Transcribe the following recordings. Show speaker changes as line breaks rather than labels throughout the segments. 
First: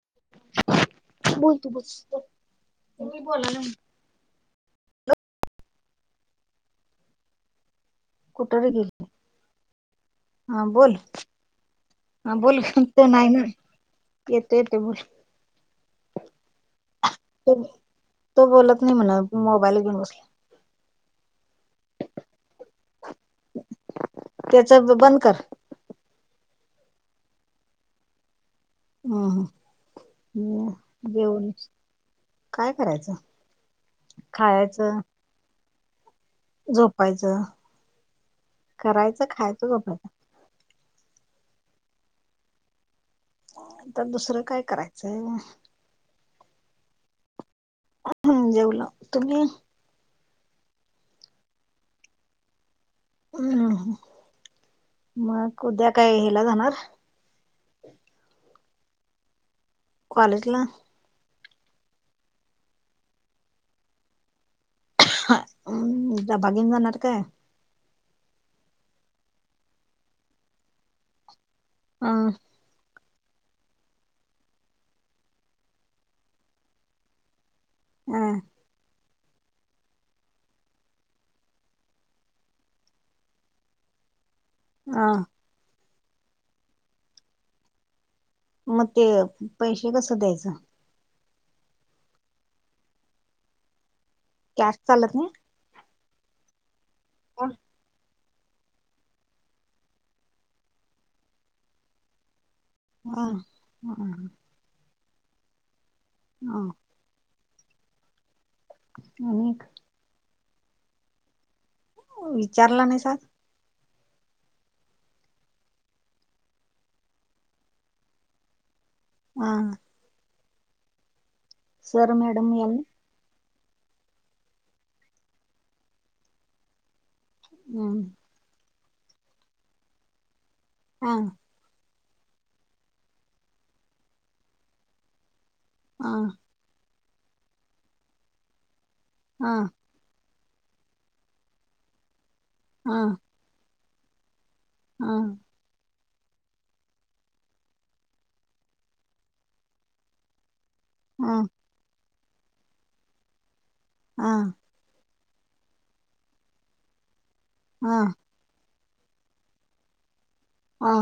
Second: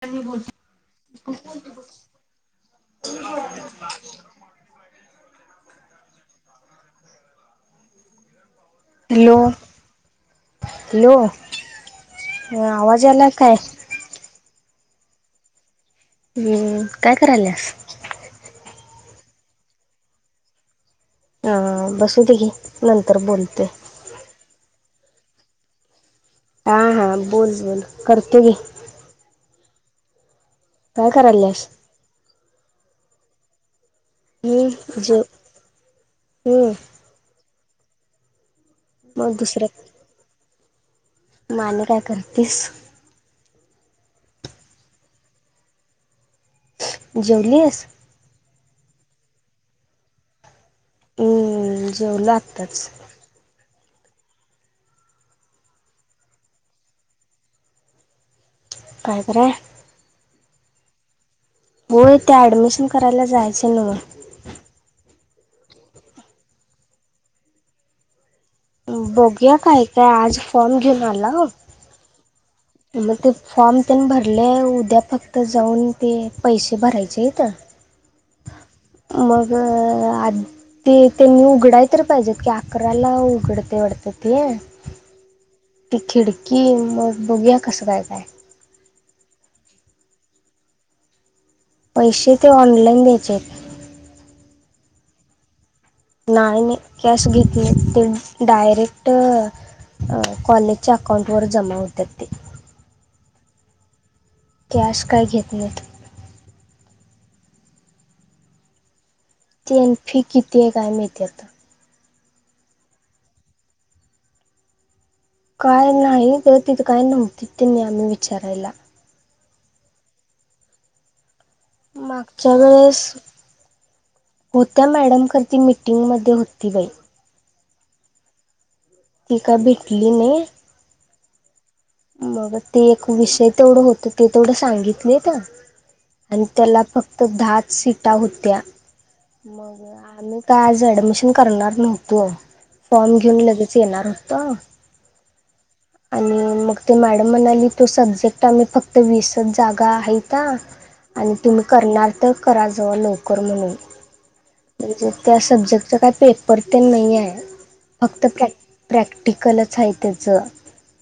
त्यानी बोल..
तुम्ही बोला ना.... कुठं गेली होतीस?
हॅलो
हा बोल...
हॅलो
हा बोलत
आवाज यायलाय
नाही
काय?
येत ते ते बोल
हं काय
तो
करायलीस?
तो बोलत नाही म्हणा मोबाईल घेऊन बसले..
हं बसू दे घे नंतर बोलते...
त्याच बंद कर...
हा हा बोल बोल करते घे...
हम्म, हम्म.
काय
जेवण
करालयास...
काय करायचं खायचं...
हम्म जेव हम्म
झोपायचं... करायचं खायचं
दुसरं
झोपायचं..
मग आणि काय करतेस...
आता दुसरं काय करायचं...
जेवलीस..
जेवलो तुम्ही..
हम्म जेवलो आत्ताच..
हम्म. मग उद्या काय हिला जाणार
काय कराय..
पालटला..
हो ते ऍडमिशन करायला जायचें हाय नव...
म् डब्बा घेऊन जाणार काय?
बघया काय काय आज फोन घेऊन आला..
हा...
मग ते फॉर्म त्यान भरले उद्या फक्त जाऊन ते पैसे भरायचे आहेतत...
ह...
मग आ ते त्यांनी उघडाय तर पाहिजेत की अकराला उघडते वाढतं...
अं.
ती खिडकी मग बघूया कसं काय काय..
मग ते पैसे कस द्यायचं...
पैसे ते ऑनलाइन द्यायचे आहेत
कॅश चालत नाही...
नाही नाही कॅश घेत नाही त्यांनी... डायरेक्ट कॉलेजच्या अकाऊंटवर जमा होतात ते...
हा हम...
कॅश काय घेत नाहीत...
हो... अनेक...
तेन फी किती आहे काय काय म्हणत्यात...
विचारला नाहीसा
काय नाही तर तिथं काय नव्हती त त्यांनी आम्ही विचारायला
हा सर मॅडम
मागच्या
यांनी
वेळेस होत्या मॅडम करती मिटिंग मध्ये होती बाई
हन
ती का भेटली नाही
हा
मग ते एक विषय तेवढं होत ते तेवढं सांगितलीत
हा
आणि त्याला फक्त दहाच सीटा होत्या
हा
मग आम्ही का आज ॲडमिशन करणार नव्हतो
हा
फॉर्म घेऊन लगेच येणार होतं
हा
आणि मग ते मॅडम म्हणाली तो सब्जेक्ट आम्ही फक्त वीसच जागा आहे का आणि
हा
तुम्ही करणार तर करा जवळ लवकर म्हणून
आ
म्हणजे त्या सब्जेक्टचं काही पेपर ते नाही आहे
हा
फक्त प्रॅक्टिस प्रॅक्टिकलच आहे त्याचं
हा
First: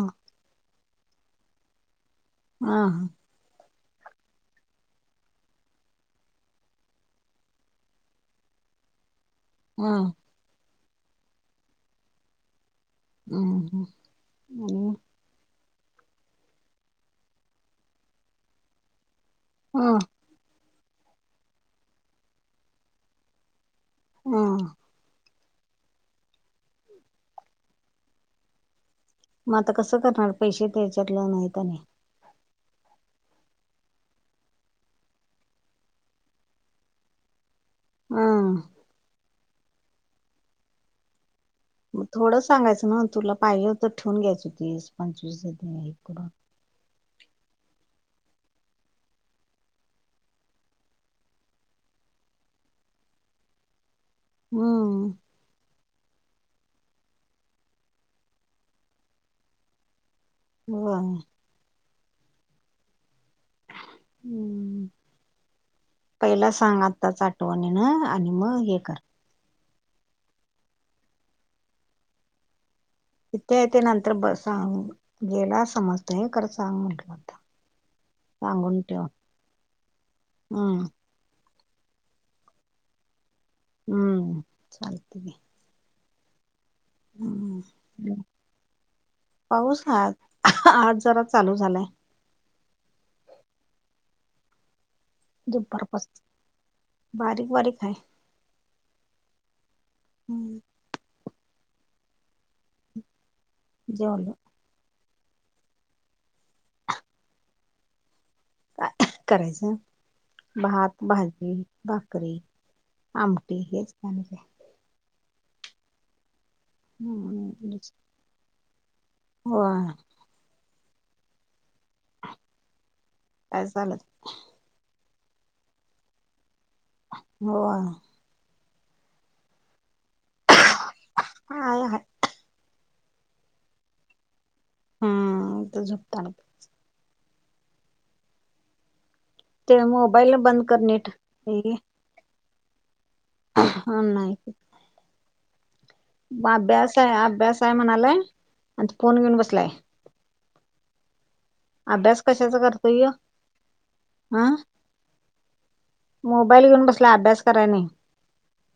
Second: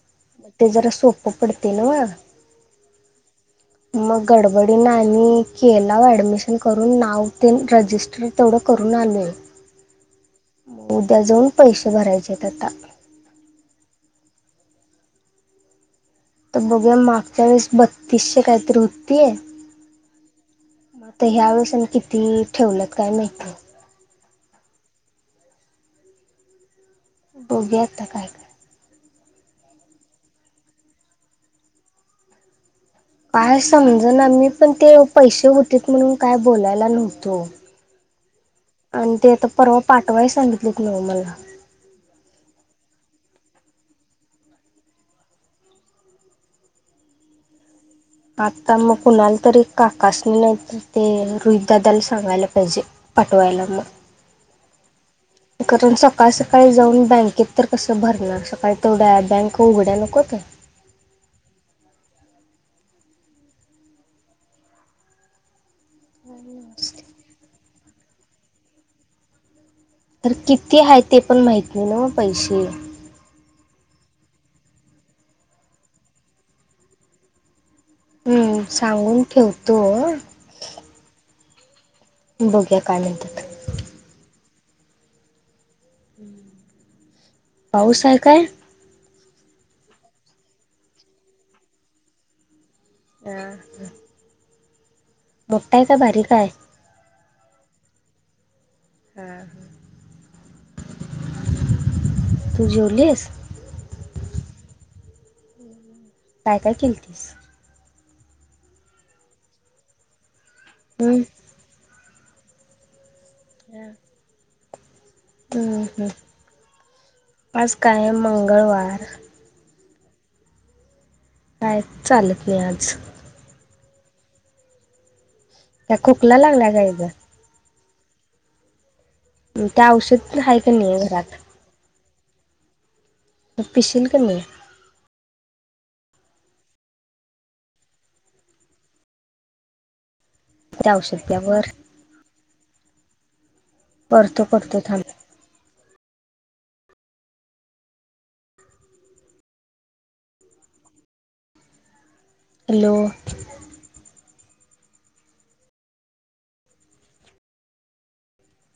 ते जरा सोप पडते ना वा
हह हा
मग गडबडी केला ऍडमिशनकरून नाव रजिस्टर करून आलोय
हा
उद्या जाऊन पैसे भरायचे आता
हम् ह ह
तर बघू मागच्या वेळेस बत्तीसशे काहीतरी होतीय
हम
मगता ह्या वेळेसून किती ठेवलत काय माहिती
हा
बघेत टाकय का
मग आता कसं करणार पैसे त्याच्यातलं नाहीतने
काय समज ना मी पण ते पैसे होते म्हणून काय बोलायला नव्हतो
ह
[unintelligible] आणि ते आता परवा पाठवाय सांगितलेत न मला
मग थोडं सांगायचं ना तुला पाहिजे हो तर ठेवून घ्यायच होतीस पंचवीस ह इकडून
आता मग कुणाला तरी काकास नाही नाही ते रोहितदादाला सांगायला पाहिजे पटवायलाम
हा
सकाळ सकाळी जाऊन बँकेत तर कसं भरणार सकाळी तेवढ्या बँक उघड्या नको तर
ह [unintelligible] पहिला सांग आता फोन हे ना ना आणि मग हे कर
तर किती आहे ते पण माहत नाही ना म पैसे
इ्यायथ नंतर ब सांग गेला समजतो हे कर सांग म्हटल होता
हम्म सांगून ठेवतो
हम्म
बघया काय म्हणतात
हम्म चालते हम्म
[unintelligible] पाऊस आहे काय
पाऊस ह आज जरा चालू झालाय
अ मोटा आहे, काय बारी
दुपारपासून
हाय?
बारीक बारीक हाय.
[unintelligible] तू जेवलीस.
जेवलो.
काय काय केलतीस?
[unintelligible] करायचं भात,
हम्म
भाजी, भाकरी आमटी हेच का?
हम्म! ह आज
हम्म
काय, हाय मंगळवार?
होय
काय चालत नाही, आज?
काय चालत?
काय खोकला लागलाय?
हो.
त्या औषध आहे, का नाही आहे घरात.
हाय हाय
[unintelligible] पिसील किनई.
हम्म! झोपताना. ते मोबाईल बंद करं
त्या
नेट
औषध त्यावर
[unintelligible]
करतो करतो थांब.
मग अभ्यास आहे, अभ्यास आहे म्हणालाय, आणि फोन घेऊन बसलाय- अभ्यास कशाचा
हॅलो
करतोय, ह्यो. हं मोबाईल घेऊन बसलाय. अभ्यास कराय नाही.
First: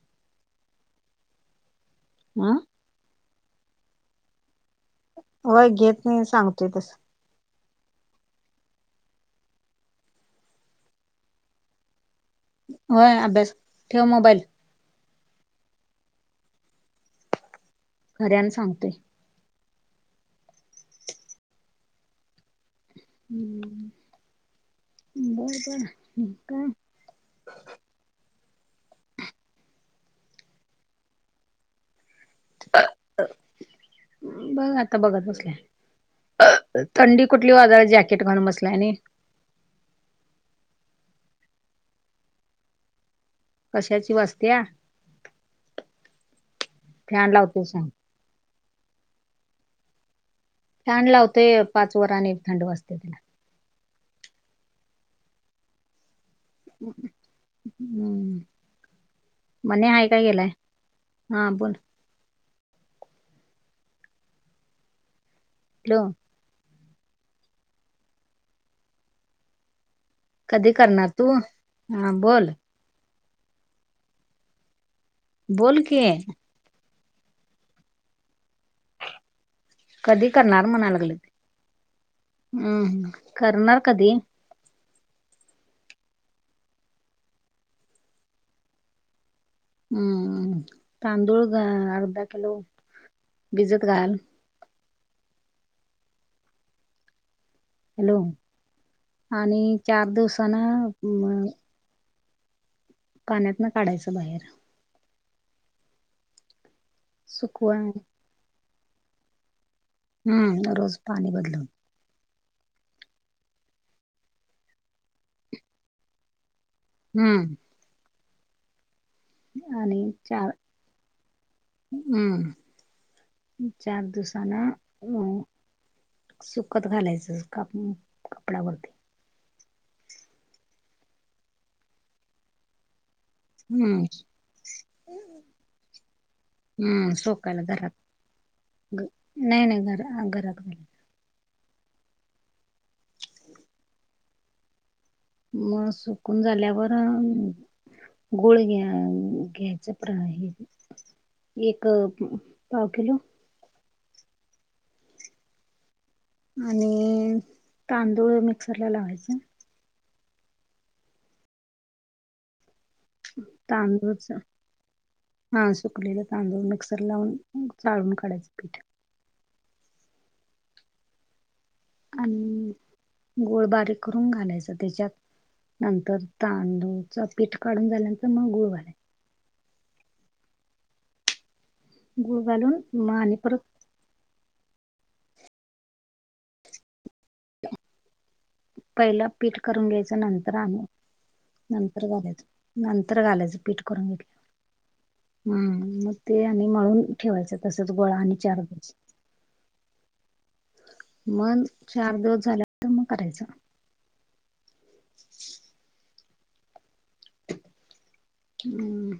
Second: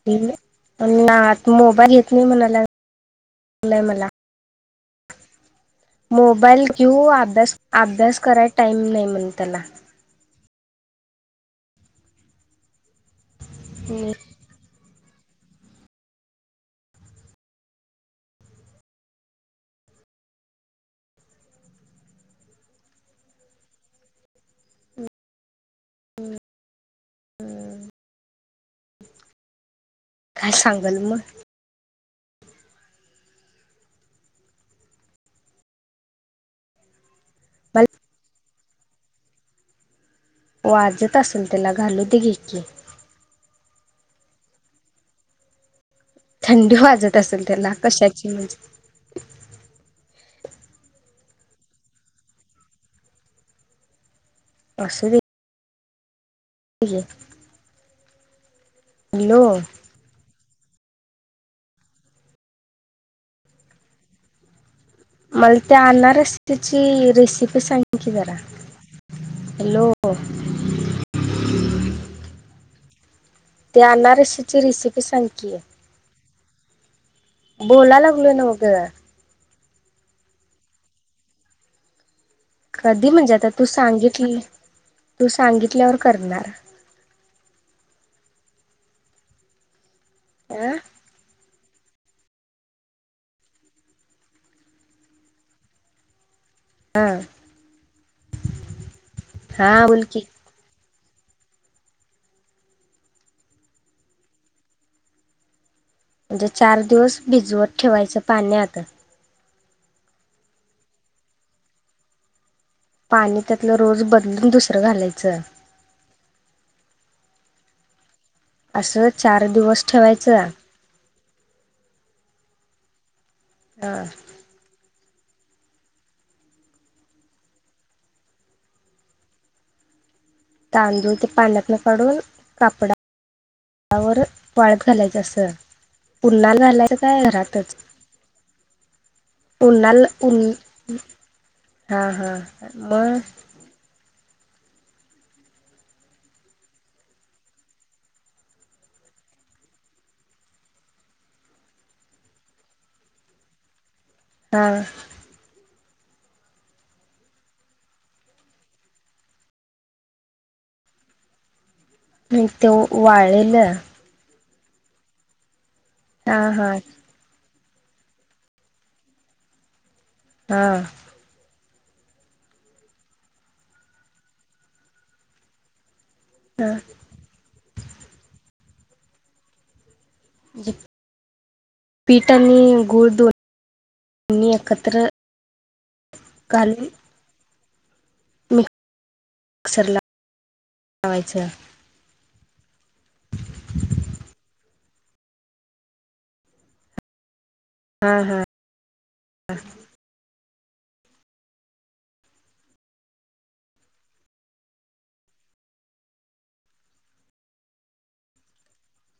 [unintelligible] ना आता मोबाईल घेत नाही [unintelligible] म्हणाय
हा
लागलाय मला
[inaudible] नाही
मोबाईल
सांगतोय तस
घेऊ अभ्यास कराय टाईम नाही म्हणे, त्याला
होय, अभ्यास ठेव मोबाईल खऱ्यान सांगतोय. हम्म! बरं [unintelligible] [unintelligible]
काय सांगल मग?
बघं आता बघत बसल्या थंडी कुठली वाजाल्या
मला
जॅकेट घालून बसलाय, आणि.
वाजत असल त्याला, घालु दे घे कि.
कशाची वाजत्या?
थंडी वाजत
फॅन
असेल,
लावतोय
त्याला
सांग
कशाची म्हणजे
फॅन लावतोय, पाच वर आणि थंडी वाचते त्याला
असु दे [unintelligible] हॅलो
मन्या आहे काय गेलाय? हा बोल.
मला ते
हॅलो
आणणारच [unintelligible] ती रेसिपी सांग, कि जरा हॅलो!
कधी करणार तु? हा बोल.
ते अनारशीची रेसिपी सांग
बोल की.
बोलाय लागलोय, नव्हं गं.
कधी करणार म्हणा लागले.
कधी
हम्म
म्हणजे? आता तु
करणार कधी
सांगितली तु सांगितल्यावर करणार.
हम्म!
अ
तांदूळ घा अर्धा किलो भिजत घाल
हा.
हॅलो! आणि
हा बोल
चार
की
दिवसान पाण्यात ना काढायचं बाहेर.
म्हणजे चार दिवस भिजवत
सुकवा
ठेवायचं पाण्यात
हम्म रोज पाणी बदलून
पाणी त्यातलं रोज बदलुन दुसरं घालायचं
हम्म.
असं चार दिवस ठेवायचं
हम् चार
ह
दिवसान अ सुकत घालायचं, कपडावरती
तांदूळ ते पाण्यातन न काढून कापडा
हम्म
त्यावर वाळत घालायचं असं पुन्हा घालाय
हम्म
काय
सोकायला
घरातच
घरात
[unintelligible]
ग- नाही नाही
उन्हाल
घरा
ऊन
घरात घाल
हा हा मग
मग सुकून झाल्यावर गुळ घ्या घ्यायचं प्र आहे एक पाव किलो
हा-
आणि तांदुळ मिक्सर ला लावायचा
मी त्यो
तांदूळच, हां सुकलेलं
हा
तांदूळ
हा
मिक्सर लावून. मग चाळून काडायचं पीठ.
ता. [unintelligible]
आनी गोळं बारीक करून घालायच, त्याच्यात नंतर. तांदूळच पीठ काढून झाल्यानंतर मग गुळ घाल.
[inaudible] पीठ
गुळ घालून
आणि
म आणि परत
कतर कालवून [unintelligible]
पैला पीठ करून
मिक्सरला
घ्यायचं नंतर आनी
लावायचं
नंतर घालायचं. नंतर घालायचं पीठ करून घेटल्यावर हम् मग ते आणि मळून ठेवायचं. तसंच गोळा
हा
आणि
हा
चार दिवस मग चार दिवस झाल्यानंतर मग करायचं. [inaudible] हम्म.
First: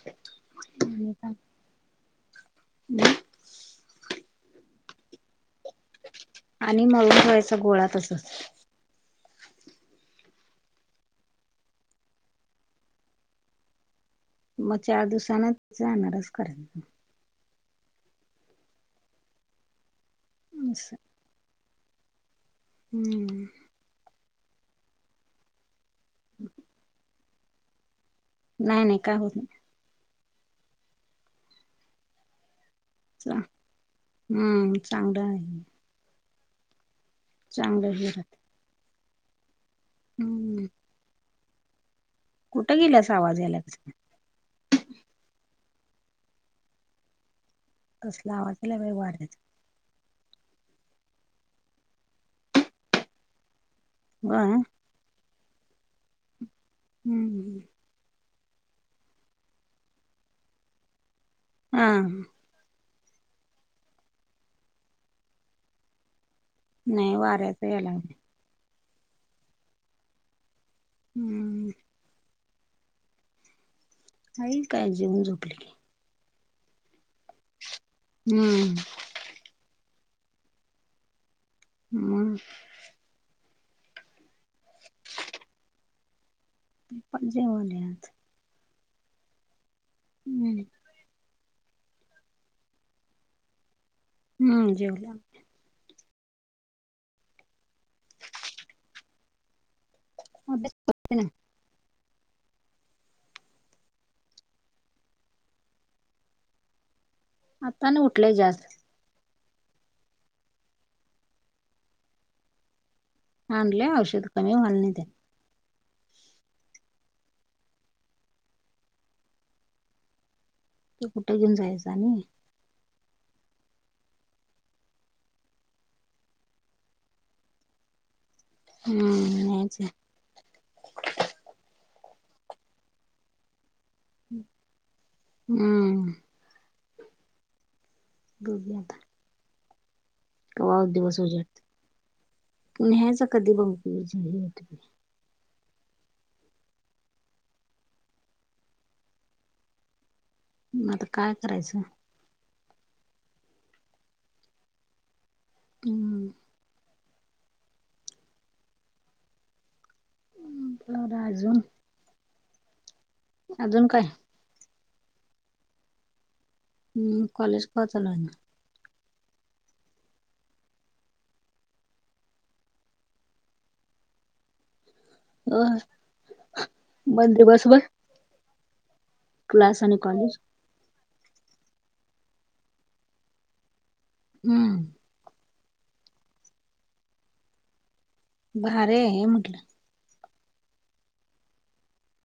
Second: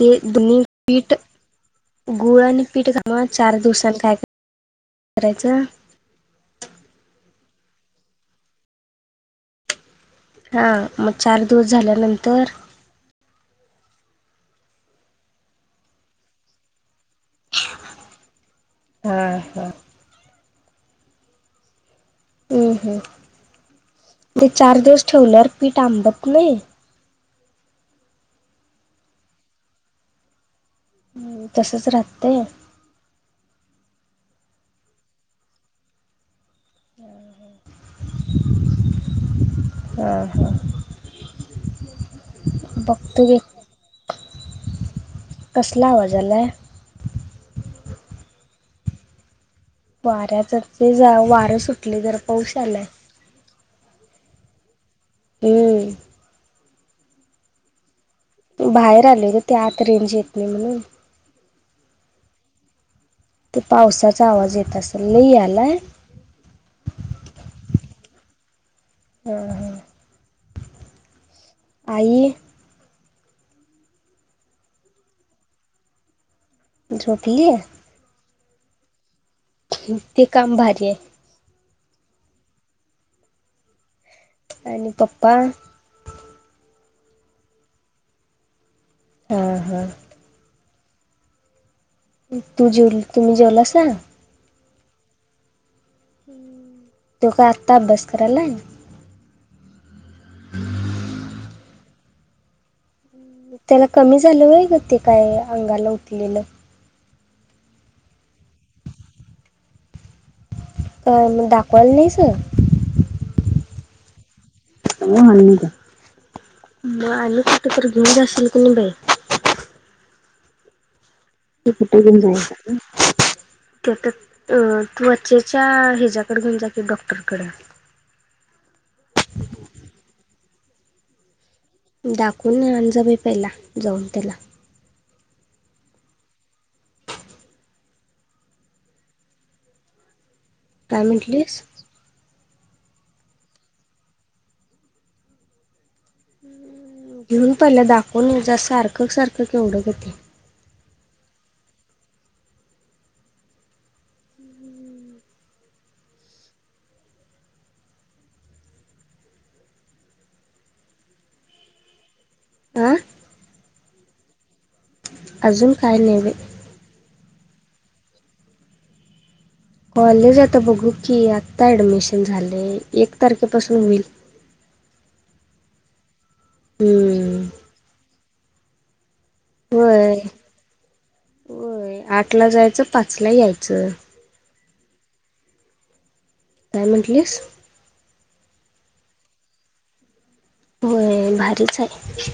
ते दोन्ही
आणि काय?
पीटं गुळ आणि पीठ
मग
घालूनच, चार दिवसांनी खाय करायचं.
आणि मळून ठेवायचा गोळा तसंच.
हां, मग चार दिवस झाल्यानंतर.
मग चार दिवसांन त्याचा अनारस करायचं.
हां हां.
अंस्. हम्म.
ते चार दिवस ठेवल्यावर पीठ आंबत नइ?
नाय, नाय, काय होत नाय.
हं तसंच राहत्तय?
चा हम्म चांगलं हाय. चांगलं हे राहतय.
हा हा
हम्म्म. कुटं गेल्यास
बघतो घे
आवाज यालाच?
कसला आवाज आलाय?
तसला आवाज लई बई वाडत्यात. [unintelligible]
वाऱ्याच ते जा वारं सुटलय, जरा पाऊशयालाय.
वंय?
अम्म्.
हंहंहं.
भायेर आलेग ते आत रेंज येत नई म्हणून.
आं.
ते पावसाचा आवाज येत असल लई यालाय?
नई वाऱ्याचा यालागलाय.
हं हं
हम्म
आई?
आई काय जेवून झोपली की.
झोपली?
हम्म्.
ते काम भारीआय.
म.
आणि पप्पा?
पप्पा जेवाल्यात.
हां हां.
हम्म्.
तू जेवल तुम्ही जेवलासा?
हम्म जेवलो.
तो काय आता करायलाई?
[unintelligible]
त्याला कमी झालं व ग ते काय अंगाला उठलेलं?
आता न उठलेय जास्त.
का म दाखवायला नाहीस?
आणले औषध. कमी व्हायला नाही ते
हो ह का मग आल कुठ तर घेऊन जाशील की नाही बाई?
ते कुठे घेऊन
[unintelligible] ते
जायचं आणि
तर तुवचेच्या हिच्या्याकड घेऊन जा के डॉक्टरकड.
हम्म नेह्याच.
दाखवून आणजबा पहिला जाऊन त्याला.
हम्म बघयाता कवा
काय
दिवस
म्हटलीस
उजेडतोई. पुन ह्याच कधी बघ तुम
घेऊन पहिला दाखवून जा सारखं सारखं केवढं ग ते
आता काय करायचं? हम्म म राजू?
आह
अजून काय?
अजून काय ने्हे?
म कॉलेज कवा चालू?
कॉलेज आता बघू की आत्ता ऍडमिशन झाले एक तारखेपासून होईल. [inaudible]
अ बंदे
हम्म
बस बर क्लास आणि आणि
होय
कॉलेज.
होय आठला जायचं पाच ला यायचं.
हम्म
काय म्हटलिस?
भारी ये हे म्हटलं.
व्हय भारीच हाय.